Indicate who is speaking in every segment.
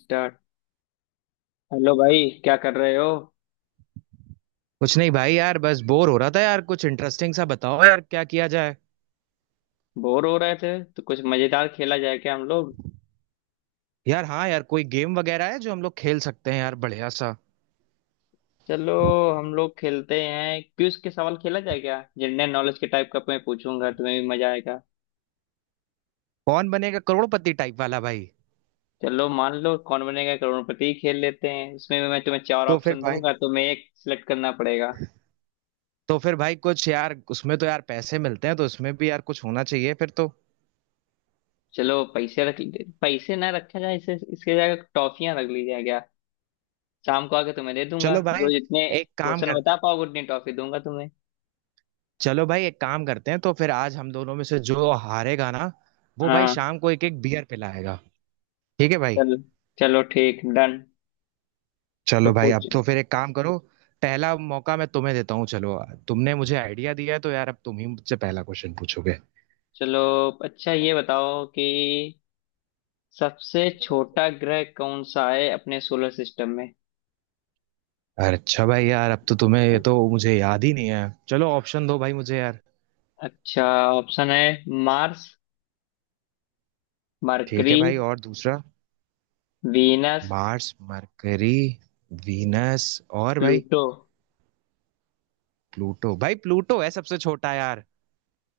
Speaker 1: Start. Hello भाई, क्या कर रहे हो?
Speaker 2: कुछ नहीं भाई, यार बस बोर हो रहा था। यार कुछ इंटरेस्टिंग सा बताओ, यार क्या किया जाए।
Speaker 1: बोर हो रहे थे तो कुछ मजेदार खेला जाए क्या हम लोग?
Speaker 2: यार हाँ यार, कोई गेम वगैरह है जो हम लोग खेल सकते हैं, यार बढ़िया सा।
Speaker 1: चलो, हम लोग खेलते हैं क्विज के सवाल। खेला जाए क्या? जनरल नॉलेज के टाइप का, मैं पूछूंगा, तुम्हें भी मजा आएगा।
Speaker 2: कौन बनेगा करोड़पति टाइप वाला भाई।
Speaker 1: चलो, मान लो कौन बनेगा करोड़पति खेल लेते हैं। इसमें भी मैं तुम्हें चार
Speaker 2: तो फिर
Speaker 1: ऑप्शन
Speaker 2: भाई
Speaker 1: दूंगा, तुम्हें एक सिलेक्ट करना पड़ेगा।
Speaker 2: तो फिर भाई कुछ यार, उसमें तो यार पैसे मिलते हैं तो उसमें भी यार कुछ होना चाहिए फिर तो।
Speaker 1: चलो, पैसे ना रखा जाए, इसे इसके जगह टॉफियां रख ली जाए क्या? शाम को आके तुम्हें दे दूंगा,
Speaker 2: चलो
Speaker 1: जो
Speaker 2: भाई
Speaker 1: जितने
Speaker 2: एक काम
Speaker 1: क्वेश्चन
Speaker 2: कर
Speaker 1: बता पाओगे उतनी टॉफी दूंगा तुम्हें।
Speaker 2: चलो भाई एक काम करते हैं, तो फिर आज हम दोनों में से जो हारेगा ना वो भाई
Speaker 1: हाँ।
Speaker 2: शाम को एक एक बियर पिलाएगा। ठीक है भाई।
Speaker 1: चलो। चलो, ठीक, डन। तो
Speaker 2: चलो भाई
Speaker 1: पूछ।
Speaker 2: अब तो फिर एक काम करो, पहला मौका मैं तुम्हें देता हूँ। चलो, तुमने मुझे आइडिया दिया है तो यार अब तुम ही मुझसे पहला क्वेश्चन पूछोगे।
Speaker 1: चलो। अच्छा, ये बताओ कि सबसे छोटा ग्रह कौन सा है अपने सोलर सिस्टम में?
Speaker 2: अरे अच्छा भाई, यार अब तो तुम्हें ये,
Speaker 1: को-
Speaker 2: तो मुझे याद ही नहीं है। चलो ऑप्शन दो भाई मुझे यार।
Speaker 1: अच्छा, ऑप्शन है: मार्स,
Speaker 2: ठीक है
Speaker 1: मरकरी,
Speaker 2: भाई, और दूसरा?
Speaker 1: वीनस,
Speaker 2: मार्स, मरकरी, वीनस, और भाई
Speaker 1: प्लूटो।
Speaker 2: प्लूटो। भाई प्लूटो है सबसे छोटा यार।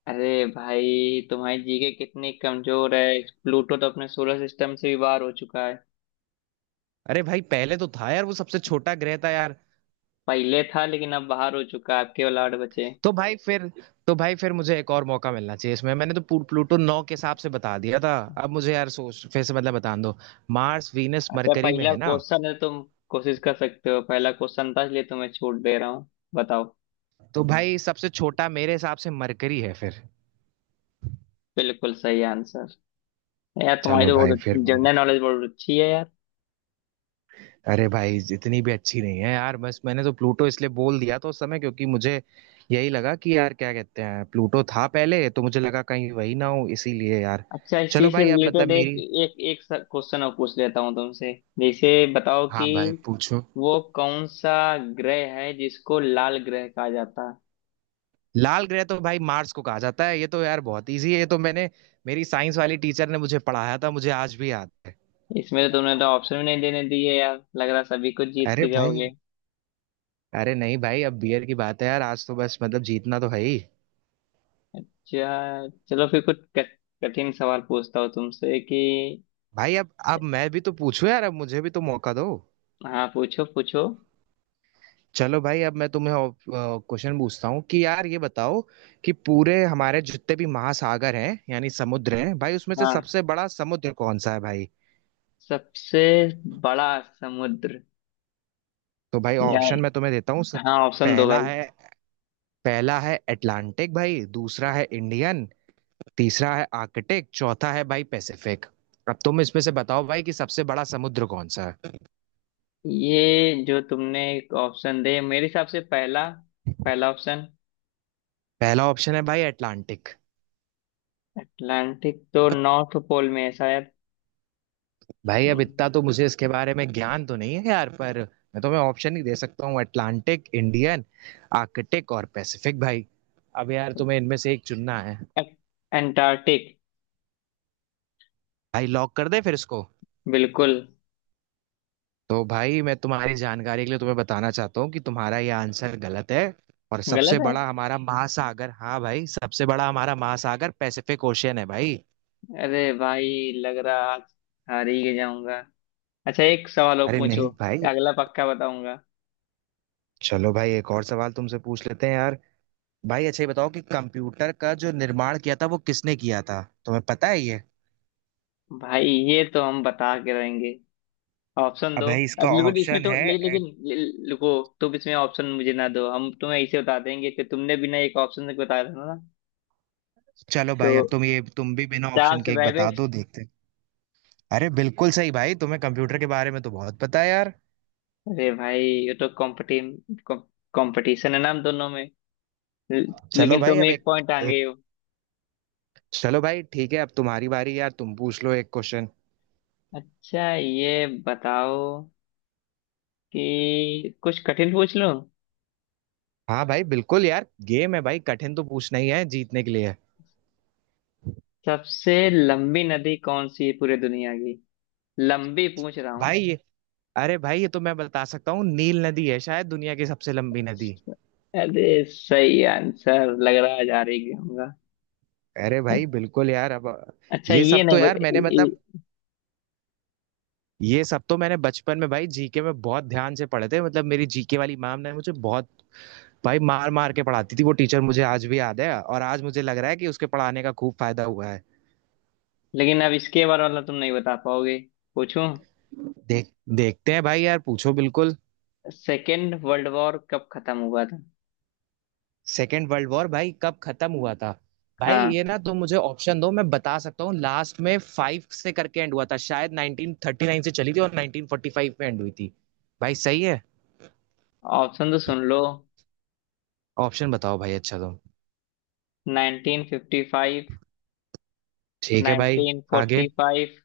Speaker 1: अरे भाई, तुम्हारी जीके कितनी कमजोर है! प्लूटो तो अपने सोलर सिस्टम से भी बाहर हो चुका है।
Speaker 2: अरे भाई पहले तो था यार, वो सबसे छोटा ग्रह था यार।
Speaker 1: पहले था, लेकिन अब बाहर हो चुका है। आपके केवल आठ बचे हैं।
Speaker 2: तो भाई फिर तो भाई फिर मुझे एक और मौका मिलना चाहिए। इसमें मैंने तो प्लूटो नौ के हिसाब से बता दिया था। अब मुझे यार सोच, फिर से मतलब बता दो। मार्स, वीनस,
Speaker 1: अच्छा,
Speaker 2: मरकरी में
Speaker 1: पहला
Speaker 2: है ना।
Speaker 1: क्वेश्चन है, तुम कोशिश कर सकते हो, पहला क्वेश्चन था इसलिए तुम्हें छूट दे रहा हूँ। बताओ।
Speaker 2: तो भाई सबसे छोटा मेरे हिसाब से मरकरी है फिर।
Speaker 1: बिल्कुल सही आंसर! यार तुम्हारी
Speaker 2: चलो
Speaker 1: तो
Speaker 2: भाई
Speaker 1: बहुत
Speaker 2: फिर।
Speaker 1: जनरल नॉलेज बहुत अच्छी है यार।
Speaker 2: अरे भाई इतनी भी अच्छी नहीं है यार, बस मैंने तो प्लूटो इसलिए बोल दिया था उस समय, क्योंकि मुझे यही लगा कि यार क्या कहते हैं, प्लूटो था पहले, तो मुझे लगा कहीं वही ना हो, इसीलिए यार।
Speaker 1: अच्छा, इसी
Speaker 2: चलो
Speaker 1: से
Speaker 2: भाई अब मतलब
Speaker 1: रिलेटेड एक
Speaker 2: मेरी।
Speaker 1: एक एक क्वेश्चन और पूछ लेता हूँ तुमसे। जैसे बताओ
Speaker 2: हाँ
Speaker 1: कि
Speaker 2: भाई पूछो।
Speaker 1: वो कौन सा ग्रह है जिसको लाल ग्रह कहा जाता
Speaker 2: लाल ग्रह तो भाई मार्स को कहा जाता है, ये तो यार बहुत इजी है, ये तो मैंने, मेरी साइंस वाली टीचर ने मुझे पढ़ाया था, मुझे आज भी याद है।
Speaker 1: है? इसमें तो तुमने तो ऑप्शन भी नहीं देने दिए यार, लग रहा सभी कुछ जीत
Speaker 2: अरे
Speaker 1: के
Speaker 2: भाई।
Speaker 1: जाओगे।
Speaker 2: अरे नहीं भाई, अब बियर की बात है यार, आज तो बस मतलब जीतना तो है ही।
Speaker 1: अच्छा, चलो, फिर कुछ कठिन सवाल पूछता हूँ तुमसे कि...
Speaker 2: भाई अब मैं भी तो पूछूं यार, अब मुझे भी तो मौका दो।
Speaker 1: हाँ, पूछो पूछो।
Speaker 2: चलो भाई अब मैं तुम्हें क्वेश्चन पूछता हूँ कि यार ये बताओ कि पूरे हमारे जितने भी महासागर हैं यानी समुद्र हैं भाई, उसमें से
Speaker 1: हाँ,
Speaker 2: सबसे बड़ा समुद्र कौन सा है भाई।
Speaker 1: सबसे बड़ा समुद्र?
Speaker 2: तो भाई
Speaker 1: या...
Speaker 2: ऑप्शन मैं तुम्हें देता हूँ,
Speaker 1: हाँ, ऑप्शन दो
Speaker 2: पहला
Speaker 1: भाई।
Speaker 2: है पहला है अटलांटिक भाई, दूसरा है इंडियन, तीसरा है आर्कटिक, चौथा है भाई पैसिफिक। अब तुम इसमें से बताओ भाई कि सबसे बड़ा समुद्र कौन सा है।
Speaker 1: ये जो तुमने एक ऑप्शन दे, मेरे हिसाब से पहला पहला ऑप्शन।
Speaker 2: पहला ऑप्शन है भाई अटलांटिक।
Speaker 1: अटलांटिक तो नॉर्थ पोल में है शायद।
Speaker 2: भाई अब
Speaker 1: हम्म,
Speaker 2: इतना तो मुझे इसके बारे में ज्ञान तो नहीं है यार, पर मैं तुम्हें ऑप्शन ही दे सकता हूँ, अटलांटिक, इंडियन, आर्कटिक और पैसिफिक भाई। अब यार तुम्हें इनमें से एक चुनना है।
Speaker 1: ए- अंटार्कटिक।
Speaker 2: भाई लॉक कर दे फिर इसको।
Speaker 1: बिल्कुल।
Speaker 2: तो भाई मैं तुम्हारी जानकारी के लिए तुम्हें बताना चाहता हूँ कि तुम्हारा यह आंसर गलत है, और सबसे
Speaker 1: गलत है?
Speaker 2: बड़ा हमारा महासागर, हाँ भाई सबसे बड़ा हमारा महासागर पैसिफिक ओशियन है भाई।
Speaker 1: अरे भाई, लग रहा आज हार ही जाऊंगा। अच्छा, एक सवाल और
Speaker 2: अरे
Speaker 1: पूछो,
Speaker 2: नहीं भाई।
Speaker 1: अगला पक्का बताऊंगा।
Speaker 2: चलो भाई एक और सवाल तुमसे पूछ लेते हैं यार। भाई अच्छा ये बताओ कि कंप्यूटर का जो निर्माण किया था वो किसने किया था, तुम्हें पता है ये?
Speaker 1: भाई, ये तो हम बता के रहेंगे। ऑप्शन
Speaker 2: अब
Speaker 1: दो
Speaker 2: भाई
Speaker 1: अब,
Speaker 2: इसका
Speaker 1: लेकिन इसमें
Speaker 2: ऑप्शन
Speaker 1: तो
Speaker 2: है,
Speaker 1: लेकिन
Speaker 2: एड-
Speaker 1: रुको। तुम इसमें ऑप्शन मुझे ना दो, हम तुम्हें ऐसे बता देंगे कि तुमने बिना एक ऑप्शन से बताया था ना।
Speaker 2: चलो
Speaker 1: तो
Speaker 2: भाई अब तुम, ये तुम भी बिना
Speaker 1: चार
Speaker 2: ऑप्शन
Speaker 1: से
Speaker 2: के एक बता
Speaker 1: बैबेज।
Speaker 2: दो, देखते हैं। अरे बिल्कुल सही भाई, तुम्हें कंप्यूटर के बारे में तो बहुत पता है यार।
Speaker 1: अरे भाई, ये तो कॉम्पिटिम कंपटीशन है ना हम दोनों में।
Speaker 2: चलो
Speaker 1: लेकिन
Speaker 2: भाई
Speaker 1: तुम
Speaker 2: अब
Speaker 1: एक
Speaker 2: एक,
Speaker 1: पॉइंट आगे हो।
Speaker 2: चलो भाई ठीक है अब तुम्हारी बारी यार, तुम पूछ लो एक क्वेश्चन।
Speaker 1: अच्छा, ये बताओ कि कुछ कठिन पूछ लूं?
Speaker 2: हाँ भाई बिल्कुल यार, गेम है भाई कठिन तो पूछना ही है, जीतने के लिए है।
Speaker 1: सबसे लंबी नदी कौन सी है पूरी दुनिया की? लंबी पूछ रहा हूँ।
Speaker 2: भाई ये अरे भाई ये तो मैं बता सकता हूँ, नील नदी है शायद दुनिया की सबसे लंबी नदी।
Speaker 1: अरे, सही आंसर! लग रहा है जा रही होगा।
Speaker 2: अरे भाई बिल्कुल यार। अब
Speaker 1: अच्छा,
Speaker 2: ये
Speaker 1: ये
Speaker 2: सब तो
Speaker 1: नहीं
Speaker 2: यार
Speaker 1: बत,
Speaker 2: मैंने
Speaker 1: ये-
Speaker 2: मतलब, ये सब तो मैंने बचपन में भाई जीके में बहुत ध्यान से पढ़े थे, मतलब मेरी जीके वाली मैम ने मुझे बहुत भाई मार मार के पढ़ाती थी, वो टीचर मुझे आज भी याद है और आज मुझे लग रहा है कि उसके पढ़ाने का खूब फायदा हुआ है।
Speaker 1: लेकिन अब इसके बारे वाला तुम नहीं बता पाओगे। पूछूं?
Speaker 2: देख देखते हैं भाई, यार पूछो बिल्कुल।
Speaker 1: सेकेंड वर्ल्ड वॉर कब खत्म हुआ था?
Speaker 2: सेकेंड वर्ल्ड वॉर भाई कब खत्म हुआ था? भाई
Speaker 1: हाँ,
Speaker 2: ये ना तुम मुझे ऑप्शन दो, मैं बता सकता हूँ, लास्ट में फाइव से करके एंड हुआ था शायद, 1939 से चली थी और 1945 में एंड हुई थी। भाई सही है।
Speaker 1: ऑप्शन तो सुन लो:
Speaker 2: ऑप्शन बताओ भाई, अच्छा तुम।
Speaker 1: 1955,
Speaker 2: ठीक है भाई। आगे।
Speaker 1: 1945,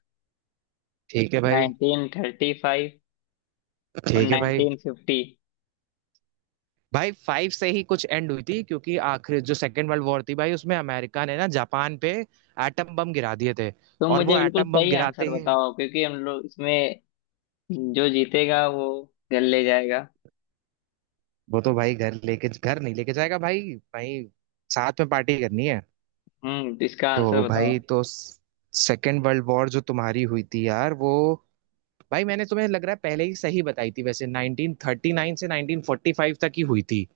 Speaker 2: ठीक है भाई।
Speaker 1: 1935 और
Speaker 2: ठीक है भाई।
Speaker 1: 1950।
Speaker 2: भाई फाइव से ही कुछ एंड हुई थी, क्योंकि आखिर जो सेकेंड वर्ल्ड वॉर थी भाई, उसमें अमेरिका ने ना जापान पे एटम बम गिरा दिए थे।
Speaker 1: तो
Speaker 2: और वो
Speaker 1: मुझे बिल्कुल
Speaker 2: एटम बम
Speaker 1: सही
Speaker 2: गिराते
Speaker 1: आंसर
Speaker 2: ही,
Speaker 1: बताओ, क्योंकि हम लोग इसमें जो जीतेगा वो घर ले जाएगा।
Speaker 2: वो तो भाई घर लेके, घर नहीं लेके जाएगा भाई। भाई साथ में पार्टी करनी है।
Speaker 1: तो इसका आंसर
Speaker 2: तो भाई,
Speaker 1: बताओ।
Speaker 2: तो सेकेंड वर्ल्ड वॉर जो तुम्हारी हुई थी यार, वो भाई मैंने तुम्हें, लग रहा है पहले ही सही बताई थी, वैसे 1939 से 1945 तक ही हुई थी,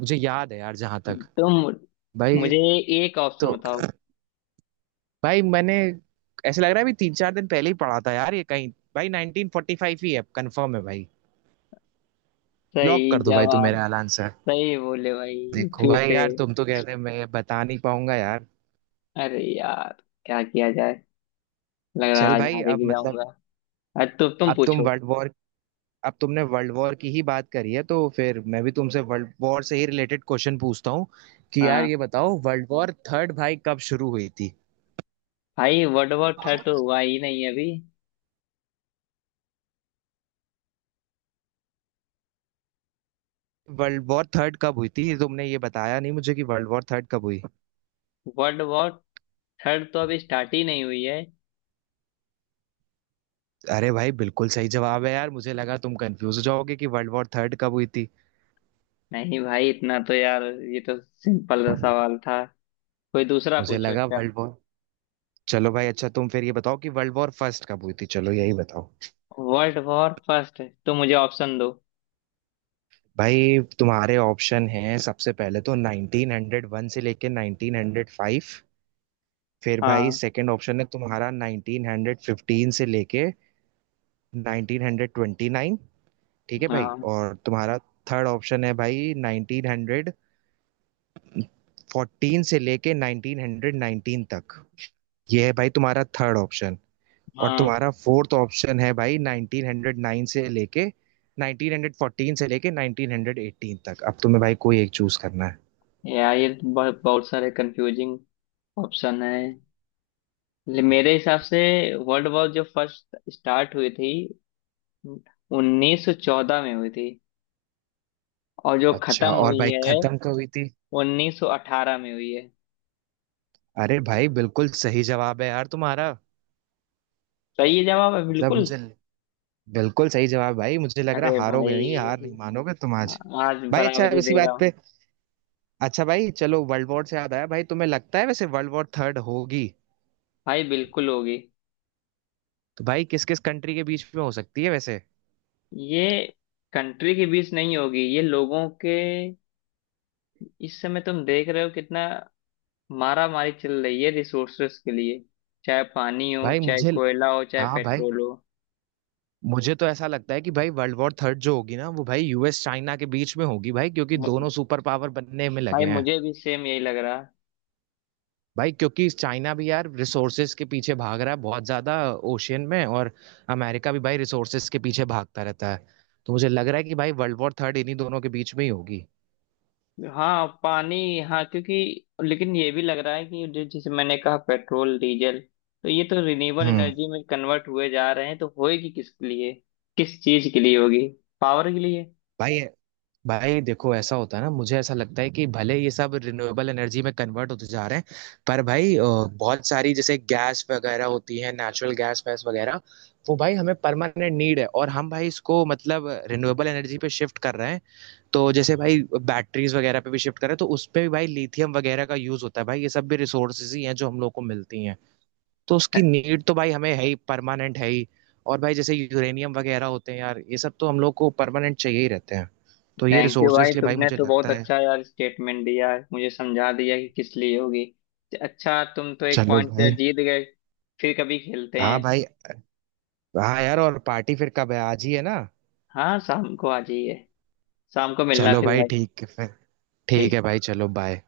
Speaker 2: मुझे याद है यार जहां तक।
Speaker 1: तुम
Speaker 2: भाई,
Speaker 1: मुझे एक ऑप्शन
Speaker 2: तो
Speaker 1: बताओ।
Speaker 2: भाई मैंने, ऐसे लग रहा है अभी तीन चार दिन पहले ही पढ़ा था यार ये कहीं। भाई 1945 ही है, कंफर्म है भाई। लॉक
Speaker 1: सही
Speaker 2: कर दो भाई, तुम
Speaker 1: जवाब!
Speaker 2: मेरा एलान सर।
Speaker 1: सही बोले भाई,
Speaker 2: देखो
Speaker 1: फिर
Speaker 2: भाई
Speaker 1: से।
Speaker 2: यार, तुम तो कहते हैं मैं बता नहीं पाऊंगा यार।
Speaker 1: अरे यार, क्या किया जाए? लग रहा है
Speaker 2: चल
Speaker 1: आज
Speaker 2: भाई
Speaker 1: हारे
Speaker 2: अब
Speaker 1: के
Speaker 2: मतलब,
Speaker 1: जाऊंगा। आज तो तुम
Speaker 2: अब तुम
Speaker 1: पूछो।
Speaker 2: वर्ल्ड वॉर अब तुमने वर्ल्ड वॉर की ही बात करी है तो फिर मैं भी तुमसे वर्ल्ड वॉर से ही रिलेटेड क्वेश्चन पूछता हूँ कि यार
Speaker 1: हाँ
Speaker 2: ये बताओ वर्ल्ड वॉर थर्ड भाई कब शुरू हुई थी?
Speaker 1: भाई, वर्ल्ड वॉर थर्ड तो हुआ ही नहीं अभी।
Speaker 2: वर्ल्ड वॉर थर्ड कब हुई थी, तुमने ये बताया नहीं मुझे कि वर्ल्ड वॉर थर्ड कब हुई?
Speaker 1: वर्ल्ड वॉर थर्ड तो अभी स्टार्ट ही नहीं हुई है।
Speaker 2: अरे भाई बिल्कुल सही जवाब है यार, मुझे लगा तुम कंफ्यूज हो जाओगे कि वर्ल्ड वॉर थर्ड कब हुई थी।
Speaker 1: नहीं भाई, इतना तो यार ये तो सिंपल सा सवाल था। कोई दूसरा
Speaker 2: मुझे
Speaker 1: पूछो।
Speaker 2: लगा
Speaker 1: अच्छा,
Speaker 2: वर्ल्ड वॉर चलो भाई अच्छा तुम फिर ये बताओ कि वर्ल्ड वॉर फर्स्ट कब हुई थी, चलो यही बताओ।
Speaker 1: वर्ल्ड वॉर फर्स्ट तो मुझे ऑप्शन दो।
Speaker 2: भाई तुम्हारे ऑप्शन हैं, सबसे पहले तो 1901 से लेके 1905, फिर भाई
Speaker 1: हाँ।
Speaker 2: सेकंड ऑप्शन है तुम्हारा 1915 से लेके 1929। ठीक है भाई,
Speaker 1: हाँ।
Speaker 2: और तुम्हारा थर्ड ऑप्शन है भाई 1914 से लेके 1919 तक, ये है भाई तुम्हारा थर्ड ऑप्शन। और
Speaker 1: हाँ।
Speaker 2: तुम्हारा फोर्थ ऑप्शन है भाई 1909 से लेके, 1914 से लेके 1918 तक, अब तुम्हें भाई कोई एक चूज करना है।
Speaker 1: यार, ये तो बहुत बहुत सारे कंफ्यूजिंग ऑप्शन है। मेरे हिसाब से वर्ल्ड वॉर जो फर्स्ट स्टार्ट हुई थी 1914 में हुई थी, और जो
Speaker 2: अच्छा,
Speaker 1: खत्म
Speaker 2: और
Speaker 1: हुई
Speaker 2: भाई
Speaker 1: है
Speaker 2: खत्म कब हुई थी?
Speaker 1: 1918 में हुई है।
Speaker 2: अरे भाई बिल्कुल सही जवाब है यार तुम्हारा,
Speaker 1: सही है, जवाब है
Speaker 2: मतलब
Speaker 1: बिल्कुल।
Speaker 2: मुझे, बिल्कुल सही जवाब भाई, मुझे लग रहा
Speaker 1: अरे
Speaker 2: हारोगे नहीं, हार नहीं
Speaker 1: भाई,
Speaker 2: मानोगे तुम आज।
Speaker 1: आज
Speaker 2: भाई अच्छा
Speaker 1: बराबरी
Speaker 2: इसी
Speaker 1: दे रहा
Speaker 2: बात
Speaker 1: हूँ।
Speaker 2: पे, अच्छा भाई चलो वर्ल्ड वॉर से याद आया भाई, तुम्हें लगता है वैसे वर्ल्ड वॉर थर्ड होगी?
Speaker 1: भाई बिल्कुल होगी।
Speaker 2: तो भाई किस किस कंट्री के बीच में हो सकती है वैसे?
Speaker 1: ये कंट्री के बीच नहीं होगी, ये लोगों के... इस समय तुम देख रहे हो कितना मारा मारी चल रही है रिसोर्सेस के लिए? चाहे पानी हो,
Speaker 2: भाई
Speaker 1: चाहे
Speaker 2: मुझे
Speaker 1: कोयला हो, चाहे
Speaker 2: हाँ भाई,
Speaker 1: पेट्रोल हो।
Speaker 2: मुझे तो ऐसा लगता है कि भाई वर्ल्ड वॉर थर्ड जो होगी ना वो भाई यूएस चाइना के बीच में होगी भाई, क्योंकि
Speaker 1: मु-
Speaker 2: दोनों सुपर पावर बनने में लगे
Speaker 1: भाई
Speaker 2: हैं।
Speaker 1: मुझे भी सेम यही लग रहा।
Speaker 2: भाई क्योंकि चाइना भी यार रिसोर्सेज के पीछे भाग रहा है बहुत ज्यादा, ओशियन में, और अमेरिका भी भाई रिसोर्सेज के पीछे भागता रहता है, तो मुझे लग रहा है कि भाई वर्ल्ड वॉर थर्ड इन्हीं दोनों के बीच में ही होगी।
Speaker 1: हाँ, पानी। हाँ, क्योंकि... लेकिन ये भी लग रहा है कि जैसे मैंने कहा पेट्रोल डीजल, तो ये तो रिन्यूएबल
Speaker 2: हम्म।
Speaker 1: एनर्जी में कन्वर्ट हुए जा रहे हैं, तो होएगी किसके लिए? किस चीज के लिए होगी? पावर के लिए।
Speaker 2: भाई भाई देखो ऐसा होता है ना, मुझे ऐसा लगता है कि भले ये सब रिन्यूएबल एनर्जी में कन्वर्ट होते जा रहे हैं, पर भाई बहुत सारी जैसे गैस वगैरह होती है, नेचुरल गैस वैस वगैरह, वो भाई हमें परमानेंट नीड है, और हम भाई इसको मतलब रिन्यूएबल एनर्जी पे शिफ्ट कर रहे हैं। तो जैसे भाई बैटरीज वगैरह पे भी शिफ्ट करें, तो उस पे भी भाई लिथियम वगैरह का यूज होता है, भाई ये सब भी रिसोर्सेज ही हैं जो हम लोग को मिलती हैं, तो उसकी नीड तो भाई हमें है ही, परमानेंट है ही। और भाई जैसे यूरेनियम वगैरह होते हैं यार, ये सब तो हम लोग को परमानेंट चाहिए ही रहते हैं, तो ये
Speaker 1: थैंक यू
Speaker 2: रिसोर्सेज
Speaker 1: भाई,
Speaker 2: के लिए भाई
Speaker 1: तुमने
Speaker 2: मुझे
Speaker 1: तो बहुत
Speaker 2: लगता है।
Speaker 1: अच्छा यार स्टेटमेंट दिया है, मुझे समझा दिया कि किस लिए होगी। अच्छा, तुम तो एक
Speaker 2: चलो
Speaker 1: पॉइंट से
Speaker 2: भाई।
Speaker 1: जीत गए। फिर कभी खेलते
Speaker 2: हाँ
Speaker 1: हैं।
Speaker 2: भाई, हाँ यार और पार्टी फिर कब है, आज ही है ना?
Speaker 1: हाँ, शाम को आ जाइए। शाम को मिलना
Speaker 2: चलो
Speaker 1: फिर
Speaker 2: भाई
Speaker 1: भाई।
Speaker 2: ठीक है फिर। ठीक
Speaker 1: ठीक।
Speaker 2: है भाई, चलो बाय।